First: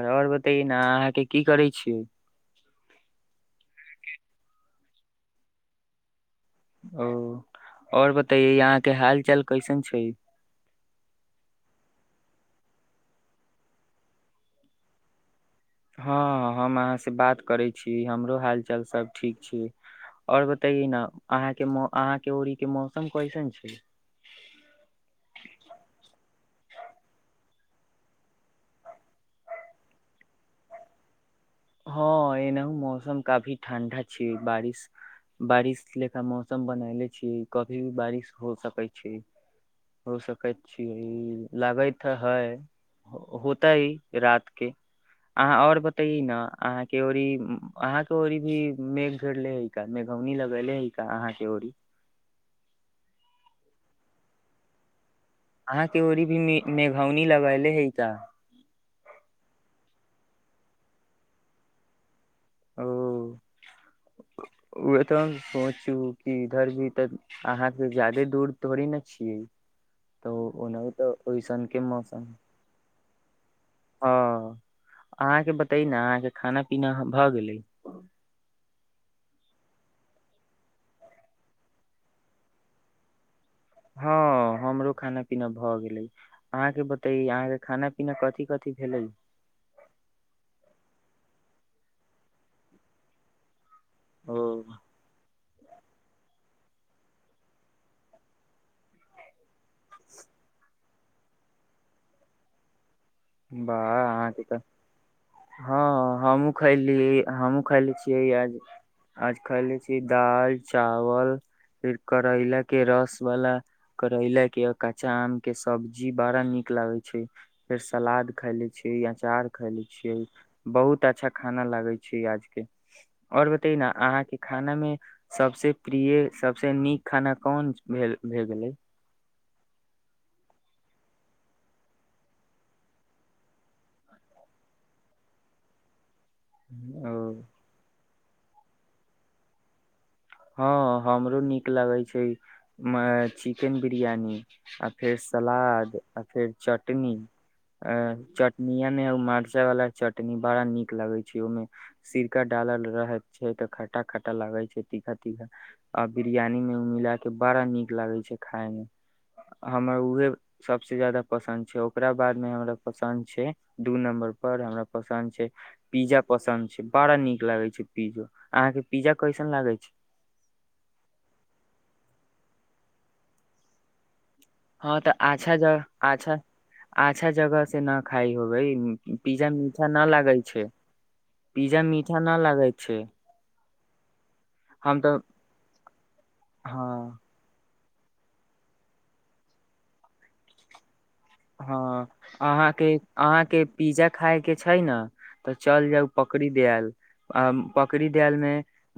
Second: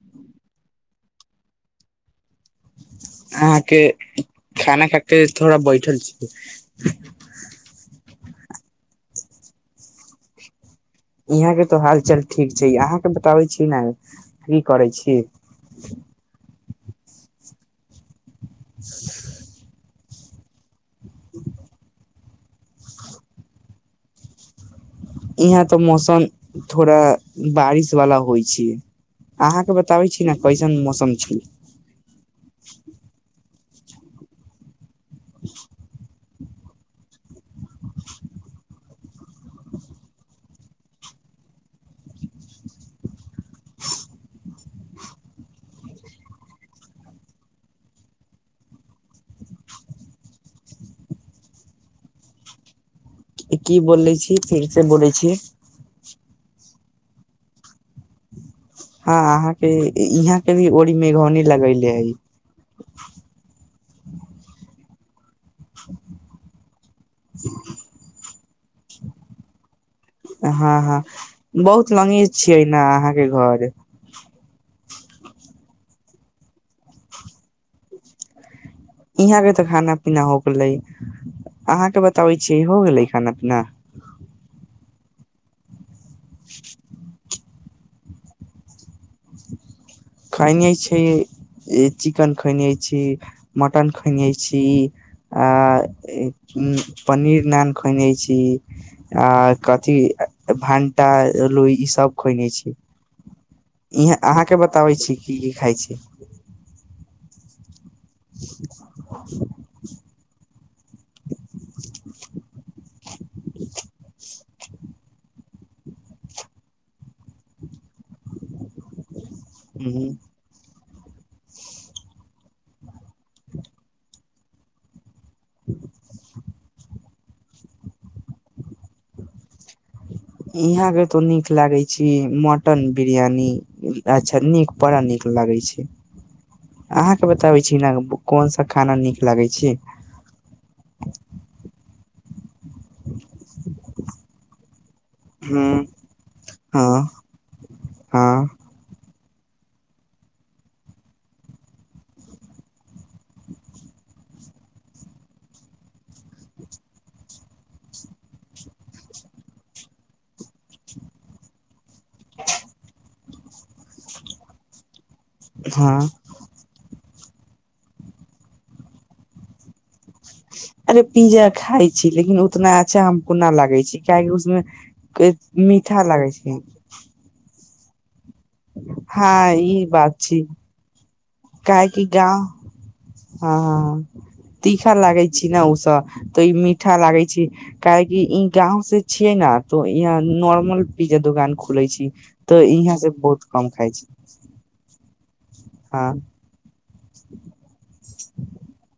आओर बतैए न अहाँके की करै छियै अहाँके खाना खा के थोड़ा बैठल छी [unintelligible] ओ आओर बता तऽ यहाँ के हाल चाल कैसन छै यहाँ के तऽ हाल चाल ठीक छै अहाँके बताबै छी ने की करै छी हँ हम अहाँ से बात करै छी हमरो हाल चाल सब ठीक छै आओर बताइेए न अहाँ के मौ अहांके ओड़ी के मौसम कैसन छै यहाँ तऽ मौसम थोड़ा बारिश वाला होइ छै अहाँके बताबे छी ने कैसन मौसम छै हँ एनाहु मौसम काफी ठंडा छै बारिश बारिश ले का मौसम बनले छीय कभी भी बारिश हो सकै छै हो सकैत छी लाग त हय होते रात के अहाँ आओर बतैैए न अहाँ के ओरी अहाँ के ओरी भी मेघ गरले है का मेघौनी लगेले है का अहाँ के ओरी [unintelligible] की बोलैछी फिर से बोली अहाँके ओरी भी मे मेघौनी लगैयले हय का हँ अहाँके यहाँ के भी ओड़ी मेघौनी लगैले हइ [unintelligible] ओए तऽ सोचू कि इधर भी तऽ अहाँ से ज्यादे दूर तोड़े नहि छियै तऽ हँ ओनाहु हँ तऽ ओइसनके बहुत मौसम अमीर छियै ने अहाँके घर हँ अहाँके बतै न अहाँके खाना पीना भऽ गेलै यहाँ के तऽ खाना पीना हो गेलै अहाँ के बताबै छी हो गेले खाना पीना हँ हमरो खाना पीना भऽ गेले आहाँके बतै आ खाना पीना कथी कथि भेलै खैने छै चिकेन खैने छी मटन खैने ओ छी आ पनीर नान खैने छी आ कथि भण्टा लो ईसभ खुएने छी बाह इहाँ अहाँके तऽ बताबै छी की की खाइ छी हँ हमहुँ खैली हँ हमु खइले छियैआज खले छी दाल चावल फेर करैला के रस वाला करैला के के कच्चा आम के सब्जी बड़ा नीक लागे छै फेर सलाद खााय ले छी या चार खैले छियै बहुत अच्छा खाना लागे छै आज के और बतै न अहाँके खानामे सबसे प्रिय सबसे नीक खाना कोन भेल भेए गेलै यहाँ के तो नीक लागे छी मटन बिरियानी अच्छा नीक बड़ा नीक लागे छै अहाँके ओ बताबै छी कोन सा खाना नीक लगै छै हँ हमरो नीक लगै छै चिकेन बिरियानी आ फेर हँ सलाद आ फेर हँ चटनी हँ चटनिया ने उ मार मिरचा वाला चटनी बड़ा निक लगे छै ओमें सिरका डालल रहे छै ते खटा खटा लागे छै छतीआ बिरयानी मे ओ मिला के बड़ा नीक लागे छै खाय मे हमर उहे सबस जादा पसन्द छै ओकरा बाद मे हमरा पसन्द छै दू नम्बर पर हमरा पसन्द छै हँ पिज्जा पसन्द छै बड़ा नीक लागे छै पिज्जो अहा के पिज्जा कैसन लागे छै अरे पिज्जा खाय छी लेकिन उतना अच्छा हमको न लागे छै काहि हँ तऽ उ अच्छा जगह मीठा लागै अच्छा छै अच्छा जगह से न खाइ होबै पिज्जा हँ ई मीठा न बात लागै छी छै पिज्जा काहेकि मीठा न गाव लागै छै हँ हँ हँ तीखा हम तऽ लागै छी ने ओसभ तऽ मीठा हँ लागै छी काहे कि ई गांव से छिय ने तऽ इहाँ नॉर्मल पिज्जा दुकान खुले छी हँ तऽ अहाँके यहाँ से बहुत अहाँके कम खाइ छी पिज्जा खाय के छै ने तऽ चल जाउ हँ पकड़ीदयाल आ बकड़ी दा या ल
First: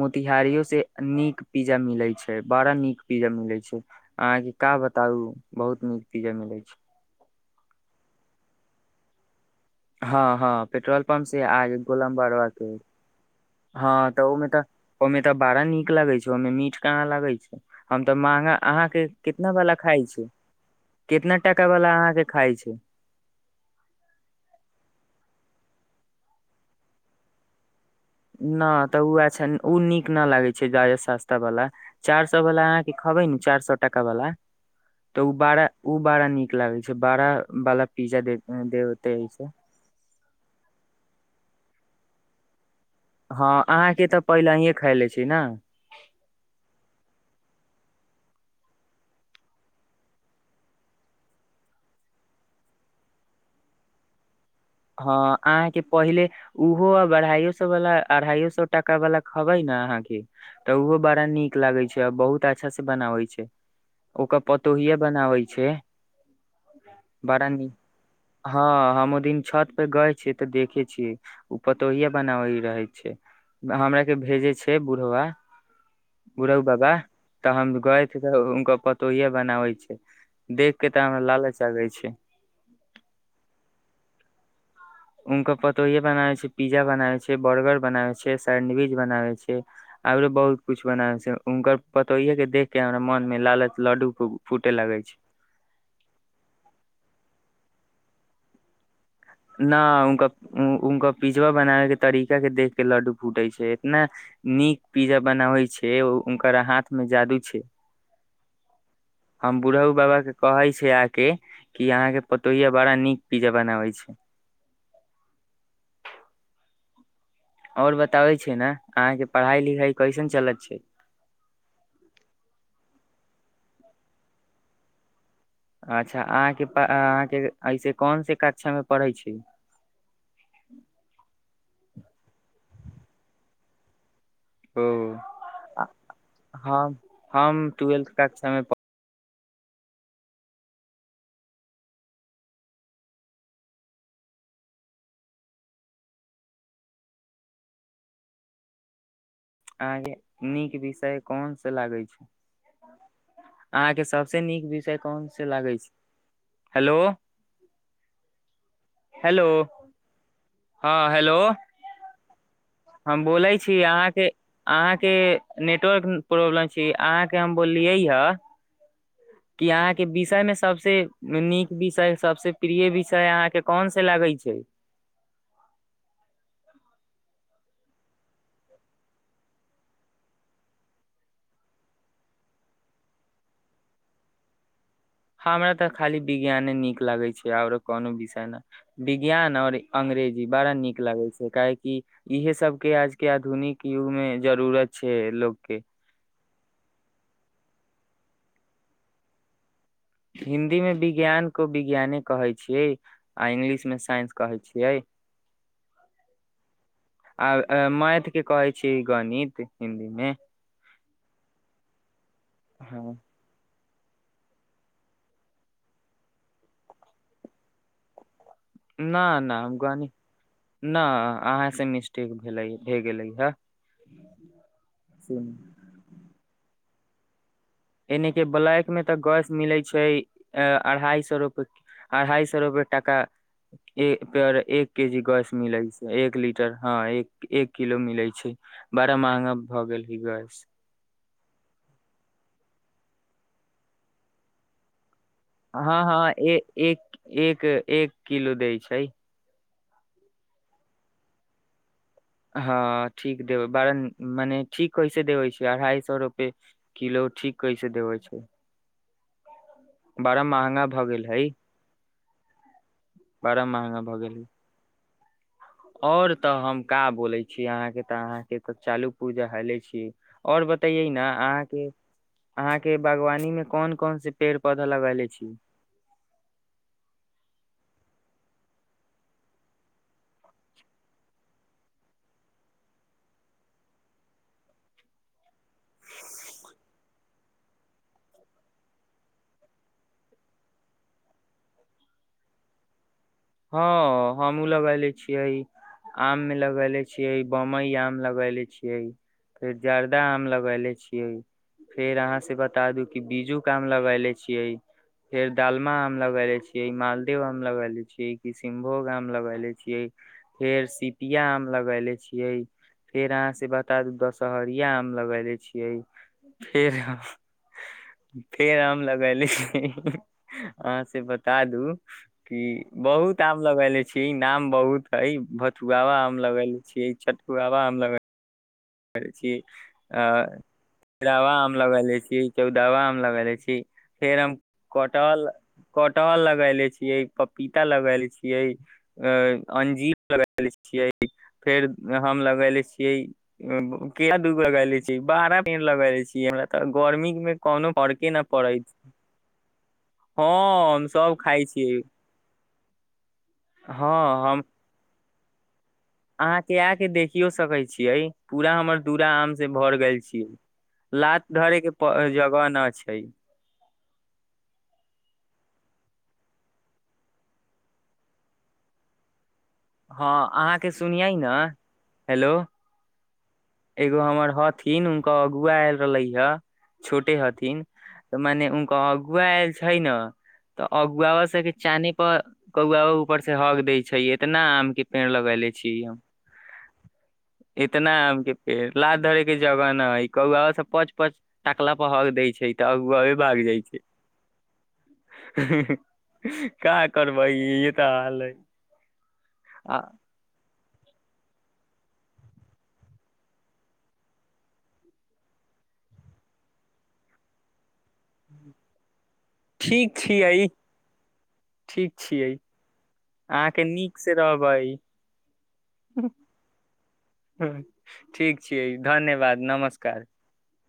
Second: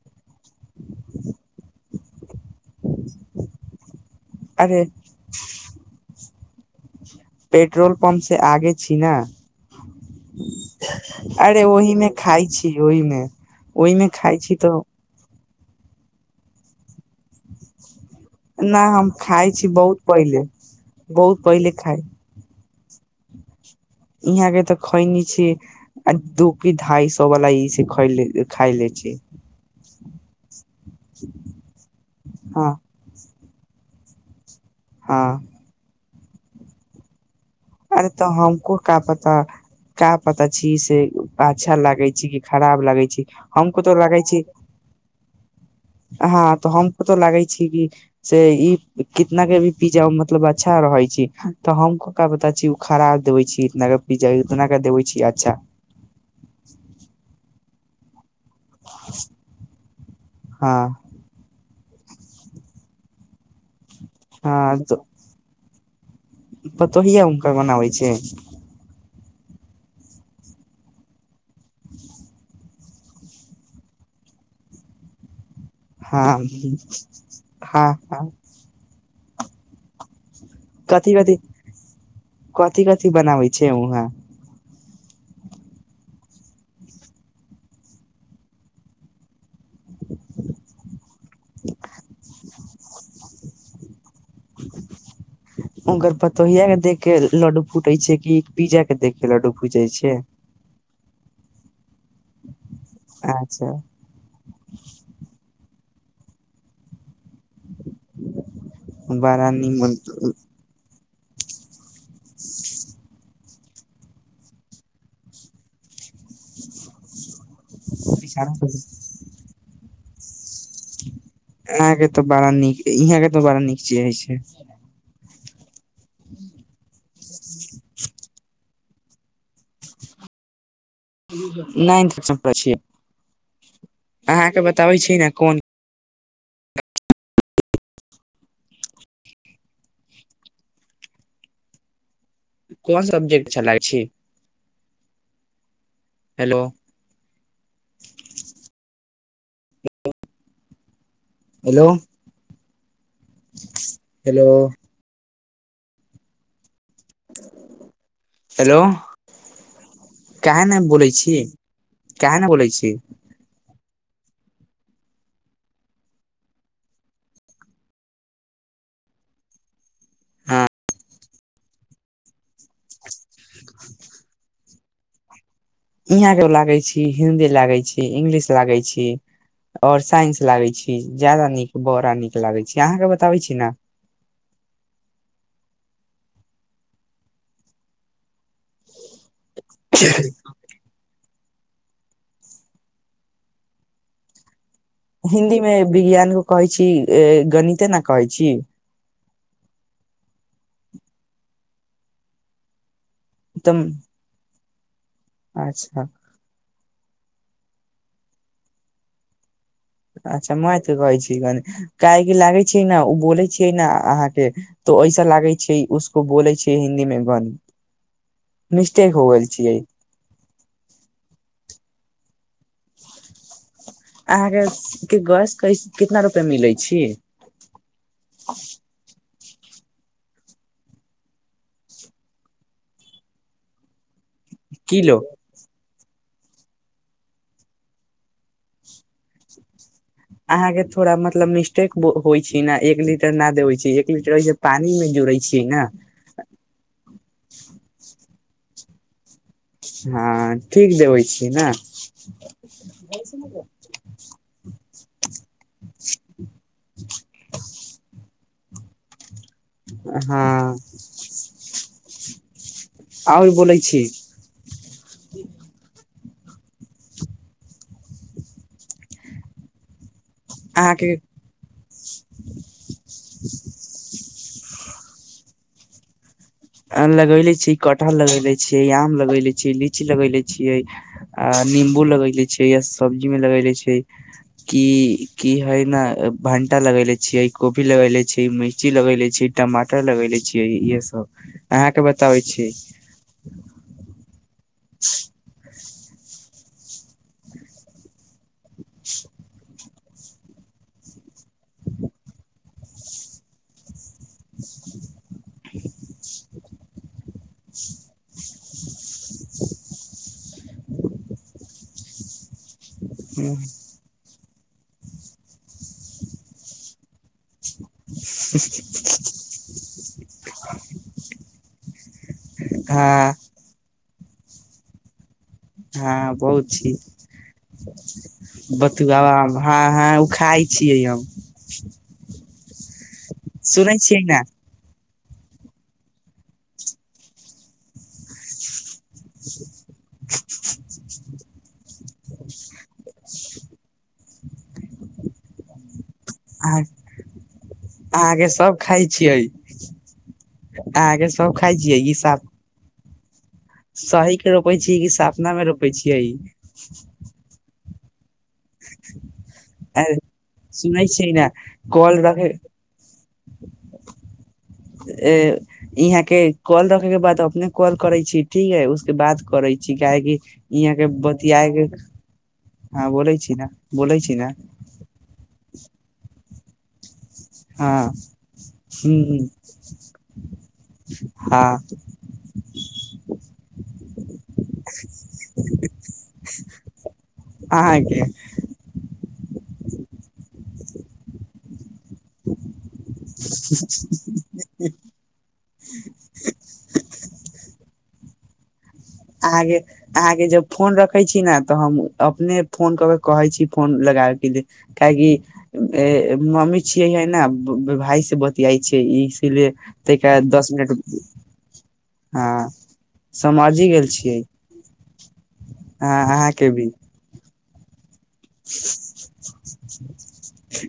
मे तिहारियो से नीक पिज्जा मिलै छै बड़ा नीक पिज्जा मिलै छै अहां के का अरे बताउ बहुत नीक पिज्जा मिलै छै [unintelligible] पेट्रोल पम्प से आगे छी न हँ हँ पेट्रोल पंप से अरे आगे ओहिमे गोलम खाय बड़वा छी के ओहिमे ओहिमे हँ तऽ खाय छी तऽ ओहिमे तऽ बड़ा नीक लगे छै ओहिमे मीठ कहाँ लागै छै हम तऽ महगा न अहाँके हम खाइ कितना छी बला बहुत खाइ छी पहिले कितना बहुत पहिले टकावला अहाँके खाय छी इहाँगे तऽ ख‌इनि छी आ दूोकी ढाइ सौ वाला स न तऽ ओ अच्छा ओ नीक ना लागै छै जा हय सस्ता बला चार सौ बला हँ अहाँ के खबै न चार सौ कुछ टका बला तऽ उ हँ बारह उ बड़ा नीक लागै छै बड़ा वाला अरे पिज्जा तऽ दे हमको का देते पता ऐसे का पता छी से ब अच्छा लागै छै कि खराब लागै छी हँ हमको तो अहाँके तऽ लागै छी पहिलहिए खै ले छी ने हँ तऽ हमको तो लागै छी कि से ई कितना के भी पिज्जा मतलब अच्छा रहै छै तऽ हम को का पता छी उ खराब देवे छी इतना के पिज्जा इतना के देबै छी हँ अच्छा अहाँके पहिले ओहो आ बढ़ाइयो बला अढ़ाइयो स टाका वाला खबै ने अहा के तऽ उहो हँ बड़ा नीक लागै छै बहुत अच्छा से बनाबै छै ओकर पतोहियाबनाबै छै पतोहिए बड़ा हुनकर नीक बनाबै छै हँ हम ओ दिन छत पे गय छै तऽ देखे छीयै ओ पतोहिेया बनाब रहै छै हमरा के भेजे छै बूढ़वा हँ बुरहु बाबा तऽ हम हँ गए हँ त उनकर पतोहिया बनाबै छै देख के तऽ कथि हमरा कथि लालच आ गै छै कथि कथि बनाबै छै उहाँ हुनकर पतोहिेये बनाबै छै पिज्जा बनाबै छै बर्गर बनाबै छै सैंडविज बनाबै छै आरो बहुत कुछ बनाबै छै उनकर पतोहिेयेके देख के हमरा मोन मे लालच लड्डू फूटे लगे छै उनकर पतोहिया के देख के लडू फुटै छै कि पीज्जा न उनकर उनकर पिजवा बनाबे के तरीका के देख के लड्डू फूटे अच्छा छै इतना नीक पिज्जा बनाबे छै उनक हाथ में जादू छै बड़ा हम बुढ़हु निमन बाबा के कहै छै आ के क अहाँके पतोहिए बड़ा नीक पीजा बनाबै छै [inaudible] और बताबै छै ने अहाँके पढ़ाई लिखाई कैसन चल छै अहाकेँ तऽ बड़ा नीक इहाँ के तऽ बड़ा नीक चीज हइ छै अच्छा अहाँके अहाँके ऐसे कोन से कक्षा मे पढ़ै छै नहि इथन प छिय [unintelligible] अहाँके बताबै छी ने कोन ह हम टुवेल्थ कक्षा मे प कोन सब्जेक्ट चलाै छै हेलो अहाकेँ नीक विषय कोन से हेलो लागै छै ह [inaudible] अहाँके सबसे हेलो नीक विषय कोन से लागै छै हेलो हेलो हेलो काहे ने बोलै हँ हेलो छी काहे ने बोलै छी हम बोलै छी अहाँके नेटवर्क प्रॉब्लम छी अहाँके हम बोललियै ह कि अहाँके विषय मे हँ सबसे नीक विषय सबसे प्रिय विषय अहाँके कोन से लगै छै यहाँके लागै छी हिन्दी लागै छी इंगलिश लागै छी आओर साइंस लागै छी ज्यादा नीक बड़ा नीक लागै छी अहाँके बताबै छी ने हँ हमरा तऽ खाली विज्ञाने नीक लागै छै आओरो कोनो विषय ने वि विज्ञान और अंग्रेजी बड़ा नीक लागै छै काहे की इहे सबके आज के आधुनिक युग में जरूरत छै लोग हिन्दीमे के विज्ञान क कहै छी गणित कते ने कहै छी [unintelligible] हिन्दी मे विज्ञान को विज्ञाने कहै छियै आ तऽ इंगलिश मे साइंस कहै छी इह अच्छा आ मैथ के कहै छी गणित हिन्दी मे अच्छा मैथ कहै छी गाणित कहेका लागै छै ने ओ हँ बोलै छैियै ने अहाँके तो ऐसा लागै छै उसको बोलै छै हिन्दी मे गण न न हमक न अ मिेेस्टेक अहाँके के गछ क कितना रुपे मिलैत छै छ यनि के बलायक मे तऽ गैस मिलै छै अढ़ाई सए रूपए अढ़ाइ सए रूपए टाका [unintelligible] प्य एक किलो केजी गैस मिलै एक लीटर हँ एक एक किलो मिले छै बड़ा महंगा भऽ गेल हइ गैस अहाँके थोड़ा मतलब मिस्टेक होइ छै ने एक लि न देबे छै एक लीटर पानी मे जोरइ हँ हँ एक एक एक एक किलो दैइ छै हँ ठीक देबै छीय ना हँ ठीक देब बर मने ठीक कैसे देबै छै अढ़ाई सो रुपे किलो ठीक कैसे देबे छै बड़ा हँ महंगा भऽ गेल हइ आउ बड़ा बोलै महंगा छी [inaudible] भऽ गेल हइ और तऽ हम का बोले छी अहाँ के ते अहाँ के त चालू पुर्जा हेले छी ओर बतैयै अहाँके न अहाँके अहाँके बागवानी में कोन कोन से पेड़ पौधा लगइले छी लगले छी कठहल लगले छीयै आम लगले छीय लीची लगले छियै आ निंबू लगले छियै य सब्जी मे लगले छी कि की हय ने भंटा लगले छियै कोभी लगले छी मिर्ची लगले छी टमाटर लगले छियै इहे सब अहाँके बताबै छी हँ हमहु लगेले छियै आम मे लगले छियै बम्बई आम लगले छियै फेर जर्दा आम लगले छीयै फेर अहाँ से बता दू क बीजू क आम लगले छियै फेर दडालमा आम लगले छियै मालदेव आम लगले छीयै किशनभोग आम लगले छियै फेर सिपिया आम लगले छियै फेर अहाँ से बता दू दस सहरिया आम लगले छियै फेर फेर आम लगेले छिये अहाँ से बता दू कि हँ बहुत कयले छी नाम बहुत हय भथुआवा हँ आम बहुत लगेले छी छियै चटुआवा आम लग बथुआवा आम हँ हँ ओ खाय छियै हम तेरहवा आम लगैले छियै चौदहवा आम लगएले छी सुनै छियै फेर न हम कटहल कटहल लगएले छियै पपीता लगएल छियै अंजीर लगएले छियै फेर हम लगएले छियै केला दूगो लगएले छी बारा पेड़ लगएले छियै हमरा अहाँ तऽ गर्मी मे कोनो फर्के न अहाँके सब पड़ै खाय छियै हँ हम अहाँके सब खाइ खाय छियै ई सब सही हँ के हम रोपै छियै कि सप ना मे रोपय छियै सकय छियै पूरा हमर दूरा आम से भर गेल छियै सुनै छियै लात ने धरे के कॉल रखे जगह न छै ए यहाँ के कॉल रखे के बाद अपने कॉल करय छी ठीक है उसके बाद करय छी काहे हँ कि अहाँके यहाँ के सुनियै न बतियाके हेलो हँ बोले छी ने बोलै एगो छी ने हमर हथिन उहै आयल रहलै ह छोट छोटे हथिन हँ तऽ मने उनकर अगुआ ह आयल छै ने तऽ अगुआवा सबके हँ चानी पर कौुआवा ऊपर से हग दैय छै एतना आम के पेड़ लगेले छी अहाके आम के पेड़ लात धरे के जगह न है कौआवा सब पच पच टकला पर हग दै छै तऽ अगुआवा हींहींहीं हीं हीं का करबै इहे तऽ हाल हइ अहाँके अहाँके जब फोन रखे छी ने तऽ हम अपने फोन कऽ के कहे छी फोन लगाय के जे खायेगी ए मम्मी छियैये ने भाय से बतियाई छै तयके ठीक बाद छियै दस मिनट ठीक छियै हँ अहाँके समझि गेल नीक से छीयै रहबै ह अहाँके भी हँ ठीक छियै धन्यवाद नमस्कार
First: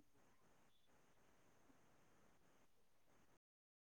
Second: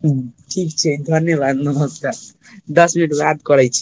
ठीक छै धन्यवाद नमस्कार दस मिनट बाद करय छी